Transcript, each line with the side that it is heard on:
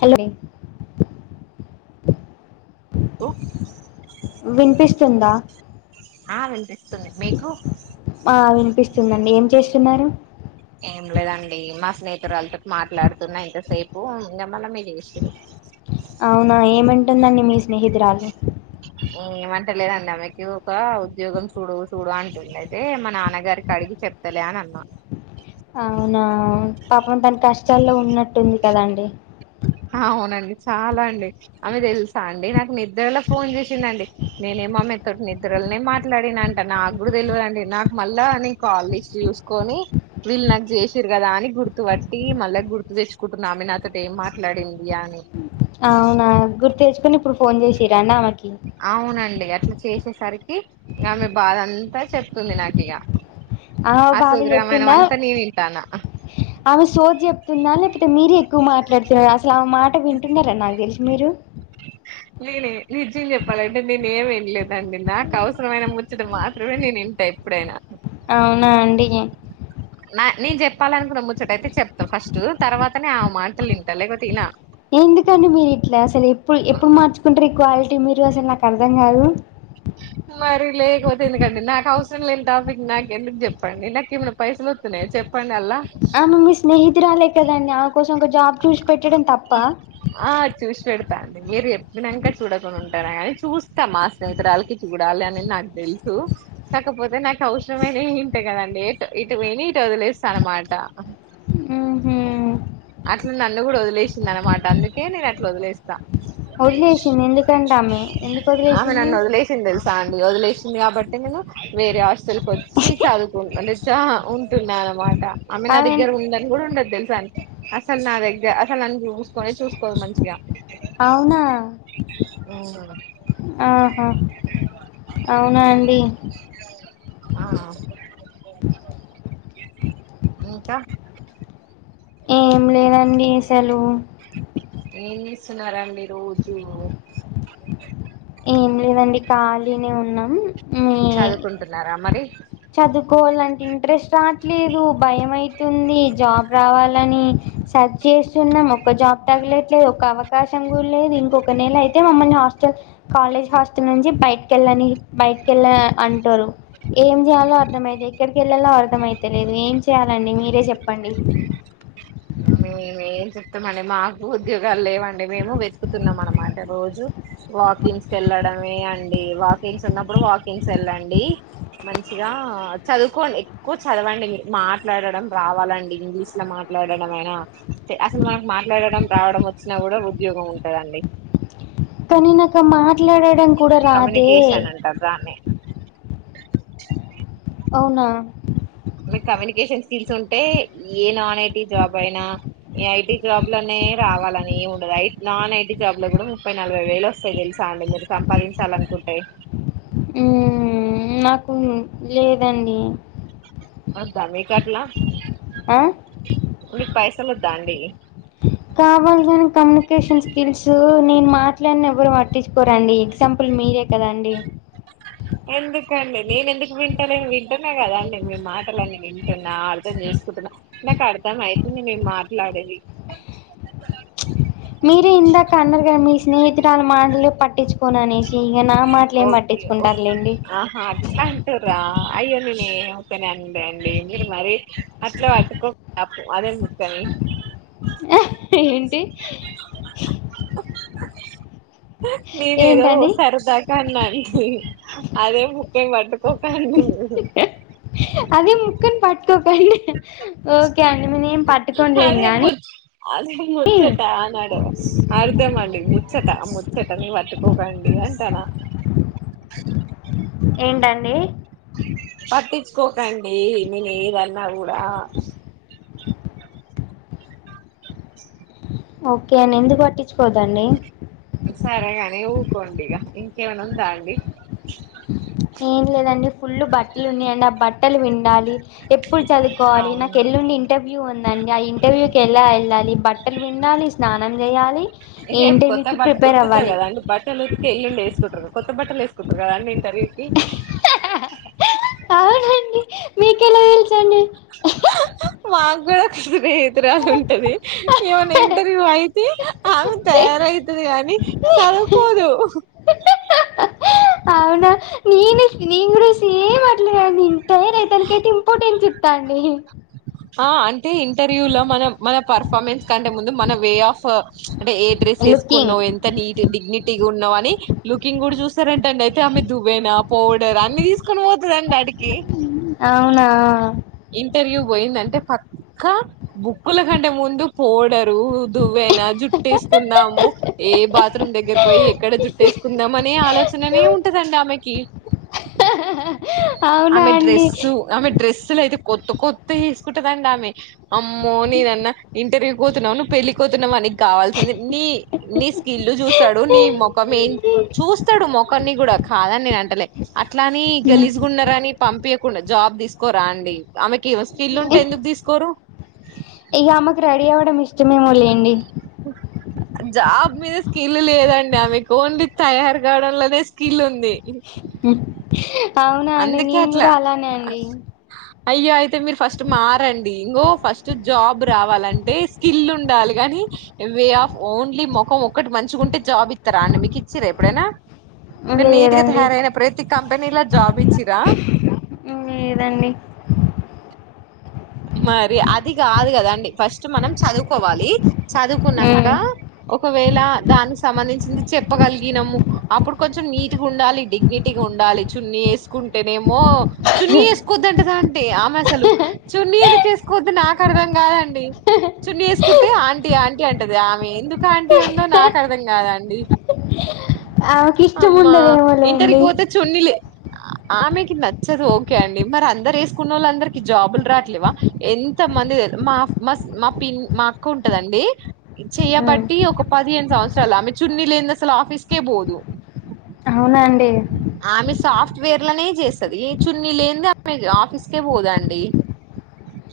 left: Hello వే.
right: కు
left: వినిపిస్తుందా.
right: ఆ వినిపిస్తుంది మీకు
left: ఆ వినిపిస్తుందండి ఏం చేస్తున్నారు.
right: ఏమ్లేదండ్ ఏమా మా స్నేహితురాలతో మాట్లాడుతున్నా ఎంతసేపు ఇంకా మళ్ళ మీ చేసిరు
left: అవునా ఏమంటుందండి మీ స్నేహితురాలు.
right: ఏమంటలేదండి ఆమెకి ఒక ఉద్యోగం చూడు చూడు అంటుంది అయితే మా నాన్నగారికి అడిగి చెప్. చెప్తాలే నా అన్నా
left: అవునా పాపం తన కష్టాల్లో ఉన్నట్టుంది కదండి.
right: అ అవునండి చాలా అండి ఆమె తెలుసా అండి నాకు నిద్రలో ఫోన్ చేసిందిండి నేనే ఏమామ్తోటి నిద్రలనే మాట్లాడినంట నాకు కూడా తెలవదండి నాకు మళ్ళా నీ కాల్ లిస్ట్ చూసుకో నీ వీళ్ళు నాకి చేసిరు కదా అని గుర్తుపట్టి మళ్ళా గుర్తు తెచ్చుకుంటున్న ఆమె నాతోటి ఏం మాట లడింది అని
left: అవునా గుర్తు తెచ్చుకుని ఇప్పుడు ఫోన్ చేసిరండి ఆమెకి
right: అవునండి అట్లా చేసేసరికి ఇగ ఆమె బాధ అంతా చెప్తుంది నాకిగ
left: ఆ బాధ చెప్పిందా
right: వింటాన్న
left: ఆమె సోది చెప్తుందా లేకపోతే మీరే ఎక్కువ మాట్లాడుతున్నారా అసలు ఆమె మా ట వింటున్నారా నాకు తెలిసి మీరు
right: [unintelligible] నేనే నిజ్యం చెప్పాలంటే నేను ఏమి వింలేదండి నాకు అవసరమైన ముచ్చట మాత్రమే నేనింటా ఎప్పుడైనా
left: అవునా అండి
right: నా నేను చెప్పాలనుకున్న ముచ్చోటైతే చెప్తా ఫస్ట్ తర్వాతనే ఆమె మాటలు ఇంటా లేకపోతే ఇనా
left: ఎందుకండి మీరు ఇట్లా అసలు ఎప్పుడు ఎప్పుడు మార్చుకుంటారు ఈ క్వాలి టి మీరు అసలు నాకు అర్థం కాదు
right: [unintelligible] మరి లేకపోతే ఎందుకండి నాకు అవసరం లేని టాపిక్ నాకు ఎందుకు చెప్పండి నాకు ఎమనా పైసలు వత్తున్నాయా చెప్ప ప్పండి అల్లా
left: ఆమె మీ స్నేహితురాలే కదండి ఆమె కోసం ఒక జాబ్ చూసి పెట్టడం తప్ప
right: స్తాండి మీరు చేప్పినాంక చూడకుండా ఉంటారా కాని చూస్తా మా స్నేహితురాలకి చూడాలి అని నాకు తెలు సు కాకపోతే నాకు అవసరమైనయే ఇంట కదండి ఇటువిని ఇటు వదిలేస్తా అనమాట
left: ఉహు
right: అట్లా నన్ను కూడా వదిలేసింది అనమాట అందుకే నేను అట్లా వదిలేస్తా
left: వదిలేసింది ఎందుకంటే ఆమె ఎందుకు
right: ఆమె
left: వదిలేసింది
right: నన్ను వదిలేసింది తెలుసా అండి వదిలే సింది కాబట్టే నేను వేరే హాస్టల్ కి వచ్చి చదువుకు అంటేచా ఉంటున్నా అనమాట ఆమె నా దగ్గర ఉందని కూడా ఉండదు తెలుసా అండి అసలు నా దగ్గర అసలు నన్ను చు చూసుకోనే చూసుకోదు మంచిగా
left: అవునా ఆహా అవునా అండి
right: ఆ ఇంకా
left: ఏం లేదండి సెలువు
right: ఏం చేస్తున్నారాండి ఈరోజు
left: ఏం లేదండి ఖాళీనే ఉన్నాం మీ
right: చదువుకుంటున్నారా మరి
left: చదువుకోవాలంటే ఇంట్రెస్ట్ రావట్లేదు భయం అయితుంది జాబ్ రావాలని స చేస్తున్నాం ఒక జాబ్ తగలట్లే ఒక అవకాశం లేదు ఇంకోక నెల అయితే మమ్మల్ని హాస్టల్ కాలేజ్ హాస్టల్ నుంచి బయటెళ్ళని బయటకి ఎళ్ళ అంటారు ఏం చేయాలో అర్థమైతే ఎక్కడికి ఎళ్ళలో అర్థమయితాలేదు ఏం చెయాలండి మీరే చెప్పండి
right: మేమేం చెప్తామండి మాకు ఉద్యోగాలు లేవండి మేము వెతుకుతున్నాం అనమాట రోజు వాకిన్స్కి ఎళ్ళడమే అండి వాకిన్స్ ఉన్నప్పుడు వాకిన్స్ ఎళ్ళండి మంచిగా చదువుకోండి ఎక్కువ చదవండి మిరు మాట్లాడడం రావాలండి ఇంగ్లీష్లో మాట్లా డమైన అసలు మనకు మాట్లాడడం రావడం వచ్చినా కూడా ఉద్యోగం ఉంటదండి
left: కానీ నాక ఆ మాట్లాడడం కూడా రాదే
right: కమ్యూనికేషన్ అంటారు దాన్నే
left: అవునా
right: మీకు కమ్యూనికేషన్ స్కిల్స్ ఉంటే ఏ నాన్ ఐటీ జాబ్ అయినా ఐటీ జాబ్లోనే రావాలని ఏం ఉండదు ఐ నాన్ ఐటీ జాబ్లో కూడా ముప్పై నలభై వేలు వస్తాయి తెలుసాండి మీరు సంపాదించాలనుకుంటే
left: ఉమ్మ్ నాకు లేదండి
right: అయిందా మీ కట్లా
left: ఆ
right: ఉ పైసలోదండి
left: సూ నేను మాట్లాడిన ఎవరు పట్టించుకోరండి ఎగ్జాంపుల్ మీరే కదా అండి
right: ఎందుకండి నేను ఎందుకు వింటాలే వింటున్నా కదండి మీ మాటలన్నీ వింటున్నా అర్థం చేస్త సున్నాం నాకు అర్థం అయితుంది మీరు మాట్లాడేది
left: మీరే ఇందాక అన్నరు కదా మీ స్నేహితురాళ మాటలు పట్టించుకోని అనేసి ఇక నా మాటలు ఏం
right: ఒకే ఒకే
left: పట్టించుకుంటారులేండి
right: ఆహ అ అంట్లా అంటూర్రా అయ్యో కనే అడి అండి మీరు మర అట్లా పట్టుకో త అదేం ముతని
left: ఏంటి
right: నేను ఏదో
left: ఏంటండి
right: సరదాకా అన్నా అండి అదే ముక్క పట్టుకోకండి ఉహ
left: అదే ముక్కన్ పట్టుకోకండి ఓకే అ
right: అదే ము అదే ముచ్చట ఆనాడు అర్ధ మలి ముచ్చ ట ముచ్చటని వట్టుకోకండి అంటానా
left: ఏంటండి
right: పట్టించుకోకండి నేను ఏదన్నా కూడా
left: ఓకే అ ఎందు పటి
right: సరేగాని ఊకోండి ఇక ఇంకేమనా ఉందా అండి
left: ఏం లేదండి ఫుల్ బట్టలు ఉన్నాయండి ఆ బట్ట బట్టలు విండాలి ఎప్పుడు చదువుకోవాలి నాకు
right: అవును
left: ఎల్లుండి ఇంటర్వ్యూ ఉందండి ఆ ఇంటర్వ్యూ క ఎలా వెళ్ళాలి బట్టలు విండాలి స్నానం చేయాలి
right: ఇ
left: ఈ
right: కొత్త
left: ఇంటర్వ్యూకి
right: బట్ట
left: ప్రిపేర్
right: ఉత్కుతా
left: అవ్వాలి
right: కదాండి బట్టలు ఉత్కే ఇల్ండి వేస్సుకుట్రారు కొత్త బట్టలుేస్త కదండీ ఇంటర్వ్యూకి
left: మీకేల తెల్సు
right: మాకుడా కది స్నేహితురాలు ఉంటది ఏమనా ఇంటర్వ్యూ అయితే ఆమె తయారవుతుది కాగాని సదుకోదు
left: అవునా నను నింగ్ సేమ్ అట్లేనే నింతారై తనకైతే ఇంపార్టెన్స్ ఇట్టా అండి
right: ఆ అంటే ఇంటర్వ్యూ లో మన మన పర్ఫార్మెన్స్ కంటే ముందు మన వే ఆఫ్ అంటే ఏ డ్రెస్
left: లుకింగ్
right: వేసుకున్నావు ఎంత నీట్ డిగ్నిటీగా ఉన్నావ్ అని లుకింగ్ కూడా చూస్తారంటండి అయితే ఆమె వెనా పౌడర్ అన్ని తీసుకొని పోతుందిండి అ
left: అవునా
right: ఇగ పోయిందంటే పక్కా బుక్కుల కంటే ముందు పోడరు దువ్వనా జుట్ చుట్టేసుకుందాము ఏ బాత్రూమ్ దగ్గరకు పోయి ఎక్కడ జుట్టేసుకుందాం అనే ఆలోచననే ఉంటదండి మేకి ఆ
left: అవునా అండి
right: డ్రెస్ డ్రెసులైతే కొత్త కొత్త ఏసుకుంటదండి ఆమె అమ్మో నేనన్న ఇంటర్వ్యూ కోతున్నావు నువ్వు పెళ్ళి కోతున్నావు అని కావాల్సింది నీ నీ స్కిల్ చూస్తాడు నీ మొఖం ఎన్ చూస్తాడు మొఖాన్ని కూడా కాదనీ నేను అంటలే అట్లాని గలిజు ఉన్నారని పంపయకుండా జాబ్ తీసుకోరా అండి ఆమెకి స్కిల్ ఉంటే ఎందుకు తీసుకోరు
left: డం ఇష్టమేమో లెండి
right: జాబ్ మీద స్కిల్ లేదండి ఆమెకు ఓన్లీ తయారు కావడంలోనే స్కిల్ ఉంది
left: అవునా అండి
right: అందుకే
left: నేను
right: అట్లా
left: కూడా అలానే అండి
right: అయ్యో అయితే మీరు ఫస్ట్ మారండి ఇగో ఫస్ట్ జాబ్ రావాలంటే స్కిల్ ఉండాలి కానీ వే ఆఫ్ ఓన్లీ ముఖం ఒక్కటి మంచిగా ఉంటే జాబ్ ఇస్తారా అండి మీకు ఇచ్చారా ఎప్పుడైనా మరి నీట్ గా
left: లేదండి
right: తయారన ప్రతి కంపెనీలో జాబ్ ఇచ్చిరా
left: లేదండి
right: మరి అది కాదు కదండి ఫస్ట్ మనం చదువుకోవాలి చదువుకున్నంక
left: ఉమ్.
right: ఒకవేళ దానికి సంబంధించింది చెప్పగలిగినము అప్పుడు కొంచెం నీట్గా ఉండాలి డిగ్నిటీగా ఉం డాలి చున్నీ వేసుకుంటేనేమో చున్నీ వేసుకోద్దంటదా అంటే ఆమె అసలు చున్నీ ఎందుకు వేసుకోద్ద్దు నాకు ఆది అర్ధం కాదండి చూన్ని వేసుకుంటే ఆంటీ ఆంటీ అంటది ఆమె ఎందుకు ఆంటీ ఉందో నాకు అర్థం కాదు అండి
left: ఆమెకు ఇష్టం ఉండదేమో
right: ఇంటర్కి
left: లేండి
right: పోతే చున్నీలే ఆమెకి నచ్చదు ఓకే అండి మరి అందరు వేసుకున్న వాళ్ళు అందరికి జాబులు రావట్లేవా ఎంత మంది మా మా మా పిన్ని మా అక్క ఉంటదండి
left: ఉమ్.
right: చెయబట్టి ఒక పదిహేను సంవత్సరాలు ఆమె చున్నీ లేనిదే అసలు ఆఫీస్కే పోదు
left: అవునాండి
right: ఆమె సాఫ్ట్వేర్ లనే చేస్తది చున్ని లేనిదే ఆమె అసలు ఆఫీస్కే పోదాండి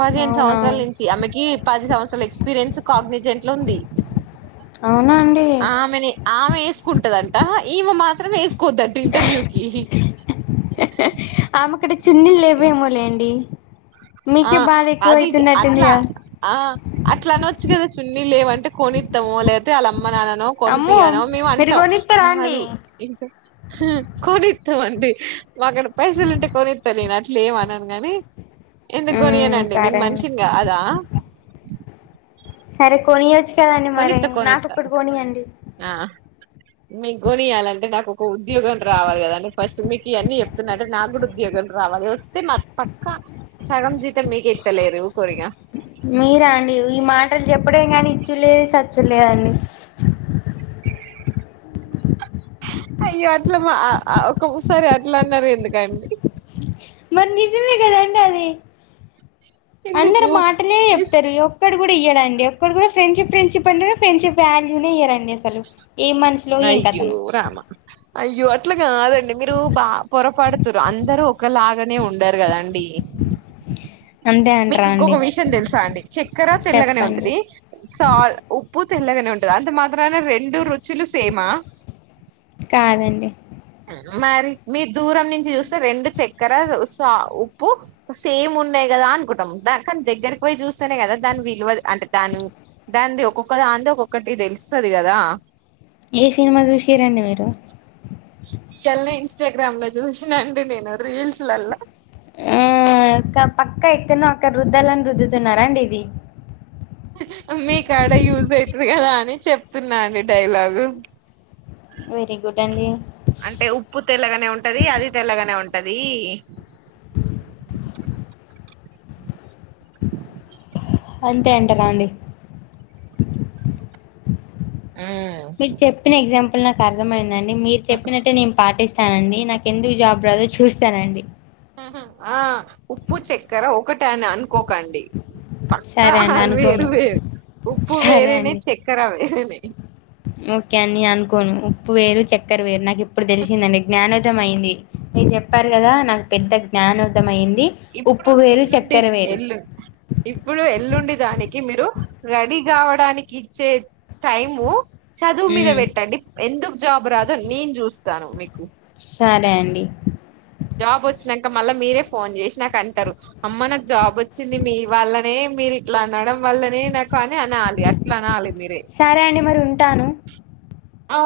right: పదిహేను
left: అవునా
right: సంవత్సరాల నుంచి ఆమెకి పది సంవత్సరాల ఎక్స్పీరియన్స్ కాగ్నిజెంట్ లో ఉంది
left: అవునా అండి
right: ఆమె ఆమె వేసుకుంటదంట ఈమె మాత్రం వేసుకోవద్దంట ఇంటర్వ్యూ కి
left: ఆమెక్కడ చున్నీలు లేవేమో లేండి
right: ఆ
left: మీకే బాధ ఎక్కువ
right: అది అట్లా
left: అయితున్నట్టుందిగా
right: ఆ అట్లా అనో చ్చు గా చున్నీలు లేవంటే కొనిద్దాము లేకాపోతే అల్ల అమ్మ మననో
left: అమ్మో
right: కొనీపియ్యానో మేము
left: మీరు
right: అంటాం
left: కొనిత్తరా అండి
right: కాదు ఇంకా కొనిస్తామండి. మా అక్కడ పైసలు ఉంటే కొనిస్తా నేను అట్లే ఏమన్నాను గాని ఎందుకు
left: ఉమ్
right: కోనియనండి నేను
left: సరే అండి
right: మనిషినీ కాదా
left: సరే కొనియచ్చు కదండి. మరి
right: కొనిత్తా
left: నాకు
right: కొనిత్తా
left: ఒక్కటి కొనీయండి
right: ఆ మీకు కొనియాలంటే నాకు ఒక ఉద్యోగం రావాలి కదాండి. ఫస్ట్ మీకు ఇవన్నీ చెప్తున్నంటే నాకు కూడా ఉద్యోగం రావాలి వస్తే మా పక్క సగం జీతం మీకిత్తలే ఇగ ఉకోరిగా
left: మీరా అండి ఈ మాటలు చెప్పడే కానీ ఇచ్చులేదు చచ్చుడులేదండి
right: అయ్యో అట్ల మా ఒకసారి అట్లా అన్నారు ఎందుకండి
left: మరి నిజమే కదండి అది
right: ఎందుకు
left: అందరు మాటలే చెప్తారు ఒక్కడు కూడా ఇయ్యడండి ఒక్కడు కూడా ఫ్రేండ్షిప్ ఫ్రేండ్షిప్ అంటడు ఫ్రెండ్షిప్ వాల్యూనే ఇయ్య డండి అసలు ఏం మనుషులో ఏం
right: అయ్యో
left: కథనో
right: రామా అయ్యో అట్లా కాదండి మీరు బు పొరపాడుతుంరు అందరు ఒకలాగనే ఉండరు కదండి
left: అంతే
right: మీకు
left: అంటరా
right: ఇంకొక
left: అండి
right: విషయం తెలుసా అండి చక్కెర తెల్లగానే
left: చెప్పండి
right: ఉంటది సాల్ ఉప్పు తెల్లగానే ఉంటాది. అంత మాత్రన రెండు రుచులు సేమా
left: కాదండి
right: మరి మీ దూరం నుంచి చూస్తే రెండు చక్కెర ఉప్పు సేమ్ ఉన్నాయి కదా అనుకుంటం దా కానీ దగ్గరకి పోయి చూస్తేనే కదా దాని విలువ అంటే దా దాని ఒక్కొక్క ధంది ఒక్కొక్క ఒక్కటి తెలుస్తది కదా
left: ఏ సినిమా చూసిర్రు రండి మీరు
right: ఇయలనే ఇన్స్టాగ్రామ్ ల చూసినండి నేను రీల్స్లలా
left: హ్ పక్క ఎక్కడనో అక్కడ రుద్దాలని రుద్దుతున్నారా అండి ఇది
right: మీ కాడ యూజ్ అయితది కదా అని చెప్తున్నాండి డైలాగు
left: వెరీ గుడ్ అండి
right: అంటే ఉప్పు తెల్లగానే ఉంటది అది తెల్లగానే ఉంటది
left: అంతే అంటరా అండి
right: మ్మ్
left: మీకు చెప్పిన ఎగ్జాంపుల్ నాకు అర్థమైందండి మీరు చెప్పినట్టే నేను పాటిస్ స్తానండి నాకు ఎందుకు జాబ్ రాదో చూస్తానండి
right: ఆ ఉప్పు చక్కెర ఒకటి అని అనుకోకండి పక్కా
left: సరే అండి
right: వేరు
left: అనుకోను
right: వేరు ఉప్పు
left: సరే
right: వేరేనే
left: అండి
right: చక్కెర వేరేనే
left: ఓకే అని అనుకోను ఉప్పు వేరు చక్కర వేరు నాకు ఇప్పుడు తెలిసిందండి జ్ఞానోదం అయింది నను చెప్ ప్పారు కదా నాకు పెద్ద జ్ఞానోదంఅంది
right: ఇప్పుడు ఎల్లుండేది ఎల్లు ఇప్పుడు ఎల్లుండేది దానికి మీరు రెడీ కావడానికి ఇచ్చే టైము చదువు మీద
left: ఉమ్
right: పెట్టండి ఎందుకు జాబ్ రాదు నేను చూస్తాను మీకు
left: సరే అండి
right: జాబ్ వచ్చినాక మళ్ళా మీరే ఫోన్ చేసి నాకు అంటరు అమ్మ నాకు జాబ్ వచ్చింది మీ వాళ్ళనే మీరు ఇట్లా అనడం వల్లనే నాకనీ అనాలి అట్లా అనాలి మీరే
left: సరే అండి మరి ఉంటాను
right: ఆ